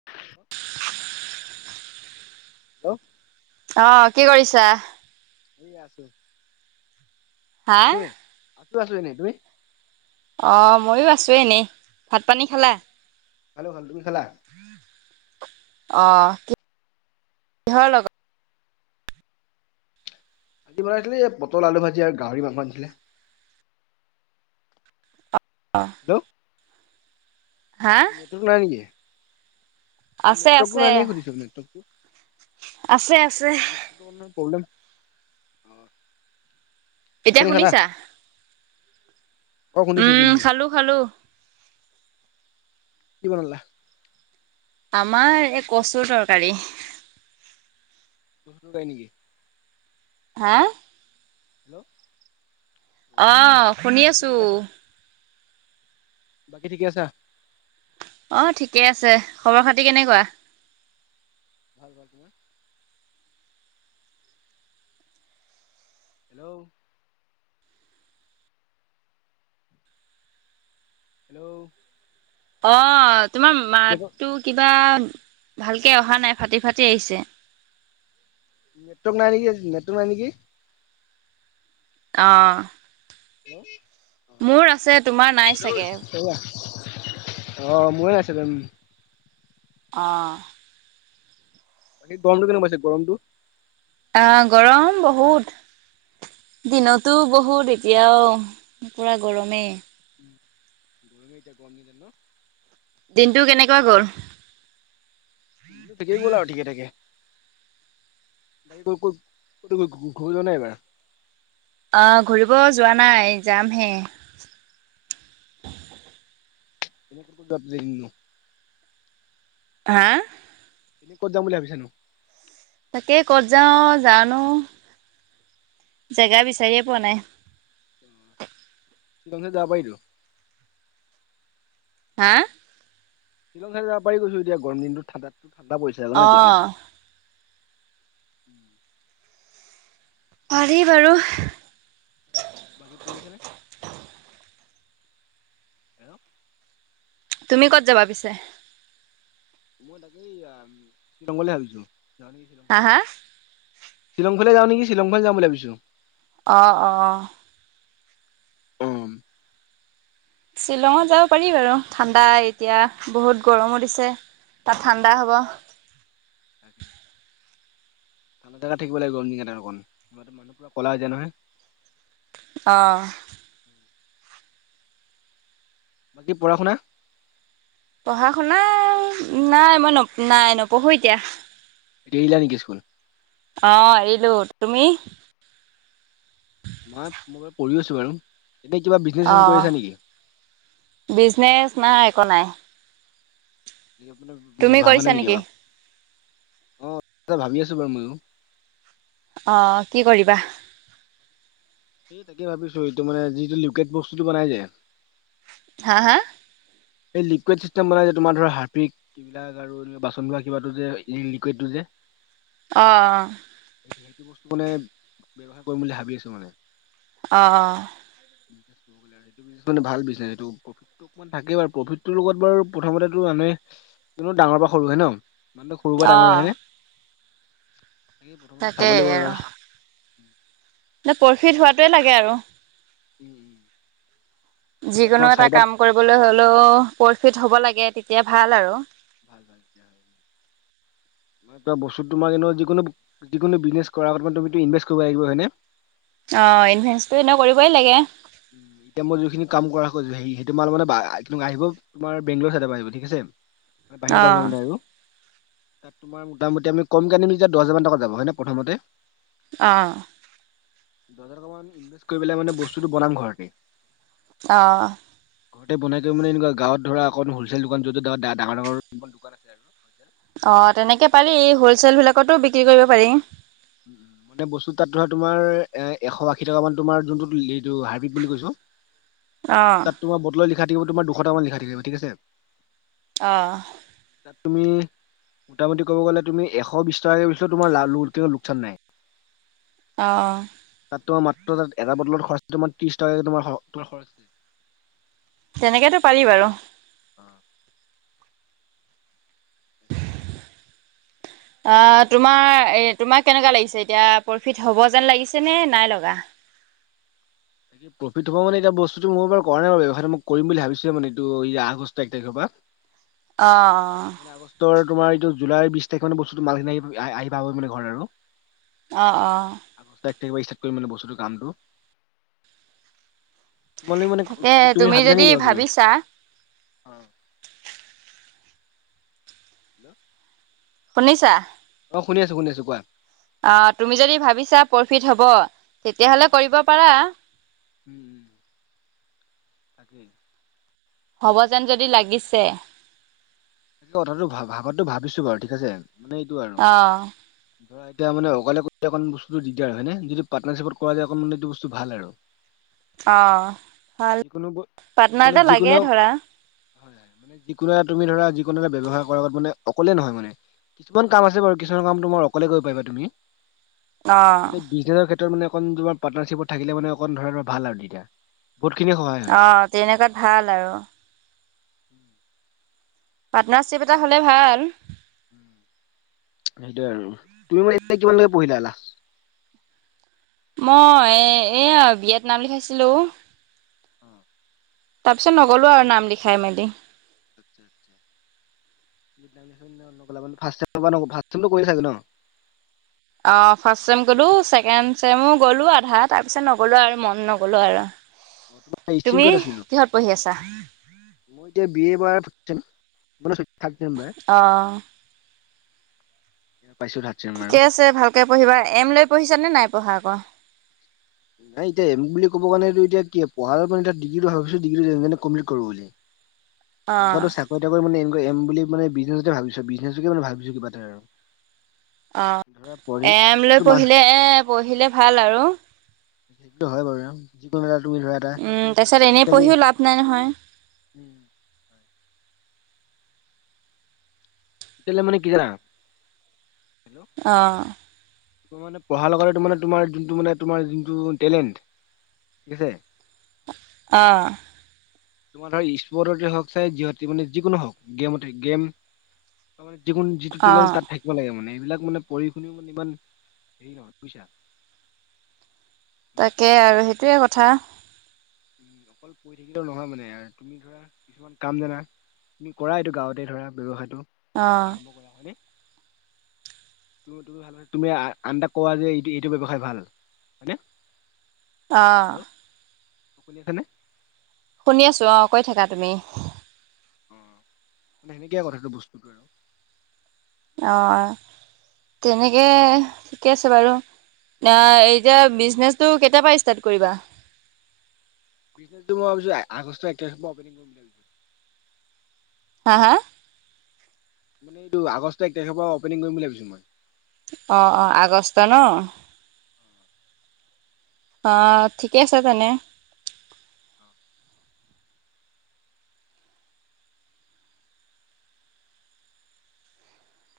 [inaudible] [unintelligible] অ', কি কৰিছা? এই আছো, হা? [inaudible] এনেই তুমি? অঁ', ময়ো আছো এনেই, ভাত পানী খালা। খালো খালো তুমি খালা। অ', কি কিহৰ লগত? ভাজি বনাইছিলে, এই পটল আলু ভাজি আৰু গাহৰি মাংস আনিছিলে। আঁ হেল্ল'? নেটৱৰ্ক নাই নেকি? আছে নেটৱৰ্কটো আছে, নাই নেকি সুধিছো, নেটৱৰ্কটো? আছে আছে। প্ৰব্লেম এতিয়া আপুনি খালা শুনিছা? অ', শুনিছো উম, শুনিছো, খালো খালো। কি বনালা? আমাৰ এই কচুৰ তৰকাৰী। সুদাই নেকি? হা'? হেল্ল'? অ অঁ, শুনি বাকী আছোঁ। ঠিকে আছা বাকী ঠিকে আছা? অঁ ঠিকে আছে, খবৰ খাতি কেনেকুৱা? ভাল, ভাল তোমাৰ? হেল্ল'? হেল্ল'? অ' তোমাৰ নেটৱৰ্ক মাততো কিবা ভালকে অহা নাই ফাটি ফাটি আহিছে। নেটৱৰ্ক নাই নেকি নেটটো নাই নেকি? অ'। হেল্ল'? মোৰ আছে, তোমাৰ নাই চাগে। অঁ ময়ো আছিলোঁ দে। অ'। বাকী গৰমটো কেনেকুৱা পাইছে গৰমটো? আহ গৰম বহুত। দিনতো বহুত এতিয়াও পুৰা গৰমেই। উ গৰমে এতিয়া গৰম ন য ন [unintelligible] দিনটো কেনেকুৱা গ'ল? ঠিকেই গ'ল আৰু ঠিকে থাকে। এইবাৰ ক'তো ঘূৰিবলে যোৱা নাই এইবাৰ? অঁ ঘূৰিব যোৱা নাই যামহে। ডাব্লিং। হা'? ক'ত যাম বুলি ভাবিছানো? তাকেই ক'ত যাওঁ জানো, জেগা বিচাৰিয়ে পোৱা নাই। এইকন জেগাত যাব পাৰিটো। হা'? শিলং চাইডত যাব পাৰি কৈছো এতিয়া গৰমদিন ঠাণ্ডাত ঠাণ্ডা পৰিছে ন এতিয়া অ' অলপ। পাৰি বাৰু? বাকী পঢ়িছা নে? হেল্ল? তুমি ক'ত যাবা পিছে? যি তাকে অ, শ্বিলঙলৈ ভাবিছো [inaudible] হা, হা? শ্বিলঙফালে যাওঁ নেকি? শ্বিলঙফালে যাম বুলি ভাবিছোঁ। অ, অ। উম, শ্বিলঙত যাব পাৰি বাৰু ঠাণ্ডা এতিয়া। বহুত গৰমো দিছে। তাত ঠাণ্ডা হ'ব। ভালে জাগাত থাকিব লাগিব। [unintelligible] কলা হৈ যায় নহয়। অ, বাকী পঢ়া-শুনা। পঢ়া শুনা নাই, মই ন নাই, নপঢ়ো এতিয়া। এৰিলা নেকি স্কুল? অ, এৰিলোঁ। তুমি? মই, মই বাৰু পঢ়িও আছোঁ বাৰু, এনে কিবা বিজনেছ-চিজনেছ কৰি আছা নেকি? বিজনেছ নাই একো নাই? তুমি [inaudible] ভাবা কৰিছা নাই নেকি বাৰু। অঁ ভাবি আছোঁ বাৰু ময়ো। অ কি কৰিবা? সেই তাকে ভাবিছোঁ, এইটো মে যিটো লোকেট বস্তু বনাই যে, হা হা? এই লিকুইড চিষ্টেম বনাই যে তোমাৰ ধৰা হাৰ্পিক, এইবিলাক আৰু [unintelligible] বাচন ধোৱা কিবাটো যে লি-লিকুইড টো যে। অ অ। এই সেইটো বস্তু মানে, ব্যৱহাৰ কৰিম বুলি ভাবি আছোঁ মানে। অ অ। [unintelligible] এইটো ভাল বিজনেছ এইটো প্ৰফিতটো অকমান থাকে বাৰু। প্ৰফিতটোৰ লগত বাৰু প্ৰথমতেটো এনে ডাঙৰ বা সৰুয়ে ন। ইমানটো সৰুৰ পৰাৰ ডাঙৰ অ' হয়নে? সেই প্ৰথমতে চাব তাকেই লাগিব এবাৰ। এই প্ৰফিট হোৱাটোৱে লাগে আৰু। উম উম। তাৰপৰা যিকোনো তোমাক এটা চাৰিটা কাম কৰিবলৈ হ'লেও প্ৰফিট হ'ব লাগে। তেতিয়া ভাল আৰু। ভাল ভাল দিয়া। কিবা বস্তু তোমাক এনেও যিকোনো, যিকোনো বিজনেছ কৰা আগত মানে তুমিটো ইনভেষ্ট কৰিব লাগিব। হয়নে? অ, ইনভেষ্টটো এনেও কৰিবই লাগে। উম, এতিয়া মই যিখিনি কাম কৰা হ'ল [unintelligible] তোমাৰ বেংলোৰ চাইডৰ পৰা আহিব ঠিক আছে। অ' [unintelligible] তোমাৰ মুটামুটি আমি [unintelligible] দহ হাজাৰ টকা যাব হয়নে প্ৰথমতে? অ। দহ হাজাৰ টকা মান ইনভেষ্ট কৰিব পেলে মানে বস্তুটো বনাম ঘৰতে। অ। ঘৰতে বনাই [unintelligible] মানে এনেকুৱা গাঁৱত ধৰা এখন হ'লছেল দোকান য'ত-য'ত ডা-ডাঙৰ ডাঙৰ দোকান আছে আৰু। অ তেনেকে পাৰি হ'লচেল বিলাকতো বিক্ৰী কৰিব পাৰি। গোটেই বস্তু তাত ধৰা তোমাৰ এ এশ আশী টকা মান তোমাৰ যোনটোটো লিটো হাৰ্পিক বুলি কৈছোঁ। অ' তাত তোমাৰ বটলত লিখা থাকিব, তোমাৰ দুশ টা মান লিখা থাকিব ঠিক আছে। অঁ। তাত তুমি, মোটামুটি ক'ব গ'লে তুমি এশ বিশ টকাকে বেচিলেও তোমাৰ লাভ [unintelligible] চেন্নাই। অহ। [unintelligible] তেনেকেতো পাৰি বাৰু। অহ। উম। আহ, তোমাৰ এ তোমাক কেনেকুৱা লাগিছে, এতিয়া প্ৰফিট হ'ব যেন লাগিছেনে নাই লগা? তাকে প্ৰফিট হ'ব মানে এতিয়া বস্তুটো মই বাৰু কৰা নাই বাৰু ব্যৱসায়টো, কৰিম বুলি ভাবিছোঁ মানে এইটো এই আগষ্ট এক তাৰিখৰ পৰা। [unintelligible] অহ', অ'। মানে আগষ্টৰ তোমাৰ এইটো জুলাই বিশ তাৰিখ মান বস্তুতো মালখিনি আহি-আহ-আহি পাব মানে ঘৰত আৰু। অহ', অহ'। আগষ্টৰ এক তাৰিখৰ পৰা ষ্টাৰ্ট কৰিম মানে বস্তুটো কামটো। তোমালোক মানে, তাকে তুমি ভাবিছানে যদি কিবা-কিবি। ভাবিছা হেল্ল'। শুনিছা? অহ, শুনি আছোঁ, শুনি আছোঁ। কোৱা? অহ, তুমি যদি ভাবিছা প্ৰফিট হ'ব, উম তেতিয়াহ'লে কৰিব পাৰা। উম, তাকেই। হ'ব যেন যদি লাগিছে। তাকে কথাটো ভা-ভাবাতো ভাবিছো বাৰু ঠিক আছে, মানে এইটো আৰু। অ'। ধৰা এতিয়া মানে অকলে অকণ বস্তুটো দিগদাৰ আৰু হয়েনে? যদি পাৰ্নাৰশ্বিপত কৰা যায় অকনমান ইটো বস্তুটো ভাল আৰু। [unintelligible] অহ, ভাল। যিকোনো ব পাৰ্টনাৰ মানে এটা লাগে যিকোনো ধৰা। হয়, হয়। মানে যিকোনো এটা তুমি ধৰা যিকোনো এটা ব্যয়ৱসাৰ কৰা আগত মানে অকলে নহয় মানে। কিছুমান কাম আছে বাৰু, কিছুমান কাম তোমাৰ অকলে কৰিব পাৰিবা তুমি। অ'। মানে বিজনেছৰ ক্ষেত্ৰত মানে অকণ তোমাৰ পাৰ্টনাৰশ্বিপত থাকিলে মানে অকণ ধৰা ধৰা ভাল আৰু তেতিয়া। বহুতখিনি সহায় হয়। অ', তেনেকুৱাত ভাল আৰু। পাৰ্টনাৰশ্বিপ এটা হ'লে ভাল। সেইটোয়ে আৰু। তুমি এতিয়া কিমান লৈ পঢ়িলা লাষ্ট? মই এইয়া, বি এ ত নাম লিখাইছিলোঁ। উম। তাৰপিছত নগ'লোঁ আৰু নাম লিখাই মেলি। আচ্ছা, আচ্ছা। [unintelligible] ফাষ্ট পৰা নগ'লা, ফাৰ্ষ্ট ছেমটো কৰিলা চাগে ন'। অহ, ফাৰ্ষ্ট ছেম গ'লো, ছেকেণ্ড গ'লো আধা, তাৰপিছত নগ'লো আৰু মন নগ'লো আৰু। তোমাৰ ষ্ট্ৰীম তুমি কিহত আছিল নো? কিহত পঢ়ি আছা? মই এতিয়া বি এ এবাৰ থাৰ্ড ছেম [unintelligible] মানে থাৰ্ড ছেম এবাৰ। অ', পাইছোঁ ঠিকে আছে ভালকৈ পঢ়িবা। এম লৈ পঢ়িছানে নাই পঢ়া আকৌ? নাই এতিয়া এম বুলি কব কাৰণ এতিয়া কি পঢ়াৰ কাৰ এ ডিগ্ৰীটো ভাবিছোঁ, ডিগ্ৰীটো যেনেকে কমপ্লিট কৰিব বুলি। অ', এনেকুৱাত চাকৰি-তাকৰি মানে এনেকুৱা এম বুলি মানে বিজনেছতে ভাবিছোঁ বিজনেছকে ভাবিছোঁ কিবা এটা আৰু। অহ। ধৰা পঢ়ি এম লৈ এইটোতো মা পঢ়িলে, পঢ়িলে ভাল আৰু। সেইটো হয় বাৰু, যিকোনো এটা তুমি ধৰা এটা উম, তাৰপিছত এনেই আজিকালি পঢ়িও লাভ নাই নহয় উম'। কেলে মানে কি জানা? অ'। মানে পঢ়া লগতে মানে তোমাৰ যোনটো মানে তোমাৰ যোনটো টেলেণ্ট। কেছে। অ'। তোমাৰ ধৰ স্পৰ্টতে হওঁক চাই, যিহ মানে যিকোনো হওঁক গেমতে, গেম। ত মানে যিকোন যিটো টেলেণ্ট অ'। তাত থাকিব লাগে মানে, এইবিলাক মানে পঢ়ি শুনিও মানে ইমান হেৰি নহয় বুইছা। তাকে আৰু সেইটোৱে কথা। উম' অকল কৈ থাকিলেও নহয় মানে আৰু তুমি ধৰা। কিছুমান কাম জানা, তুমি কৰা এইটো গাঁৱতে ধৰা ব্যৱসায়টো, অ', আৰম্ভ কৰা, হয়নে? তুমি আন এটাক কোৱা যে, এইটো এইটো ব্যৱসায় ভাল। হয়নে? অ'। হেল্ল', শুনিছে নে? শুনি আছো অ', কৈ থাকা তুমি। অঁ, মানে সেনেকে কথাটো বস্তুটো আৰু। অ' তেনেকে ঠিকে আছে বাৰু। আ এতিয়া বিচনেছটো কেইটাৰ পা ষ্টাৰ্ট কৰিবা? বিজনেছটো মই ভাবিছো আগষ্টৰ এক তাৰিখৰ পৰা অপেনিং কৰিম। ভাবিছো হা, হা? মানে এইটো আগষ্ট এক তাৰিখৰ পৰা অপেনিং কৰি বুলি ভাবিছো মই। অঁ অঁ আগষ্ট ন'? অঁ ঠিকে আছে তেনে।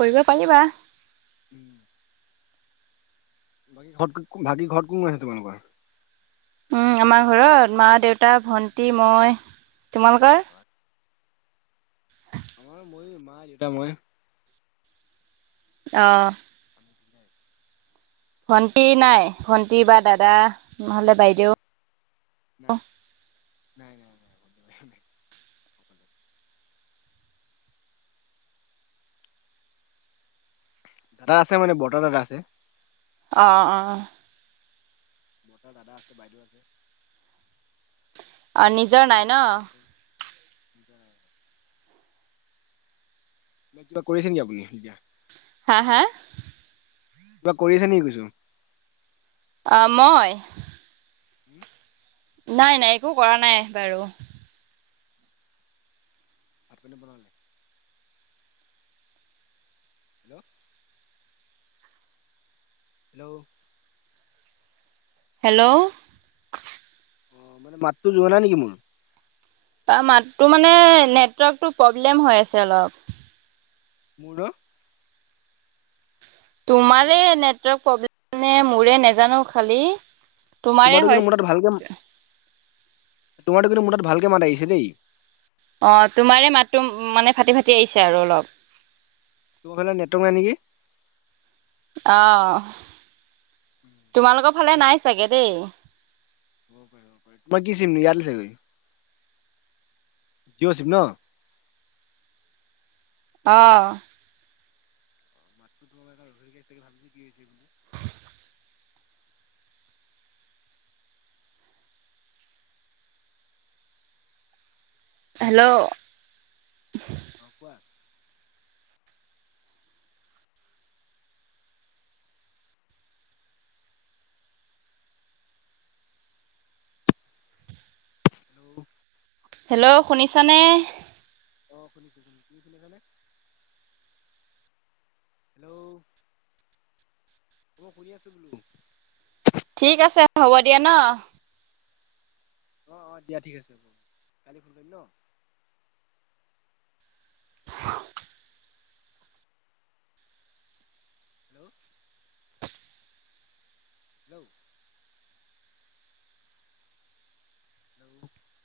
কৰিব পাৰিবা। বাকী ঘৰত কোন কোন আছে তোমালোকৰ? উম, আমাৰ ঘৰত মা-দেউতা, ভণ্টি, মই, তোমালোকৰ? আমাৰ মই, মা-দেউতা, মই। অঁ। ভণ্টি নাই, ভন্টি বা দাদা, নহ'লে বাইদেউ? নাই নাই, নাই, নাই, নাই। দাদা আছে মানে, বৰ্তাৰ দাদা আছে। অ', অ'। বৰ্তাৰ দাদা আছে, বাইদেউ আছে। অঁ নিজৰ আজিম নাই ন [unintelligible] কিবা কৰি আছে নেকি, আপুনি এতিয়া? হা, হা? কিবা কৰি আছা নি কৈছো? অঁ মই? উম'। নাই, নাই, একো কৰা নাই বাৰু। ভাত পানী বনালে? হেল্ল'? হেল্ল'? হেল্ল'? অ মানে মাততো যোৱা নাই নেকি মোৰ? তাৰ মাতটো মানে, নেটৱৰ্কটো প্ৰব্লেম হৈ আছে অলপ। [unintelligible] হেল্ল তোমাৰে নেটৱৰ্ক প্ৰব্লেম নে? মোৰে নেজানো খালী কিন্ত মোৰ তাত ভালকে তোমাৰটো কিন্তু মোৰ তাত ভালকে মাত আহিছে দেই। অ' তোমাৰে মাতটো মানে ফাটি ফাটি আহিছে আৰু অলপ। নেটৱৰ্ক নাই নেকি? অ' তোমালোকৰ ফালে নাই চাগে দেই। [inaudible] [unintelligible] [unintelligible] অ' [unintelligible] হেল্ল' কোৱা হেল্ল' হেল্ল' শুনিছানে? [unintelligible] [inaudible] মই শুনি আছো বোলো। ঠিক আছে হ'ব দিয়া ন'। অ' দিয়া ঠিক আছে, কালি ফোন কৰিম ন'। [inaudible] [inaudible] [inaudible] [inaudible]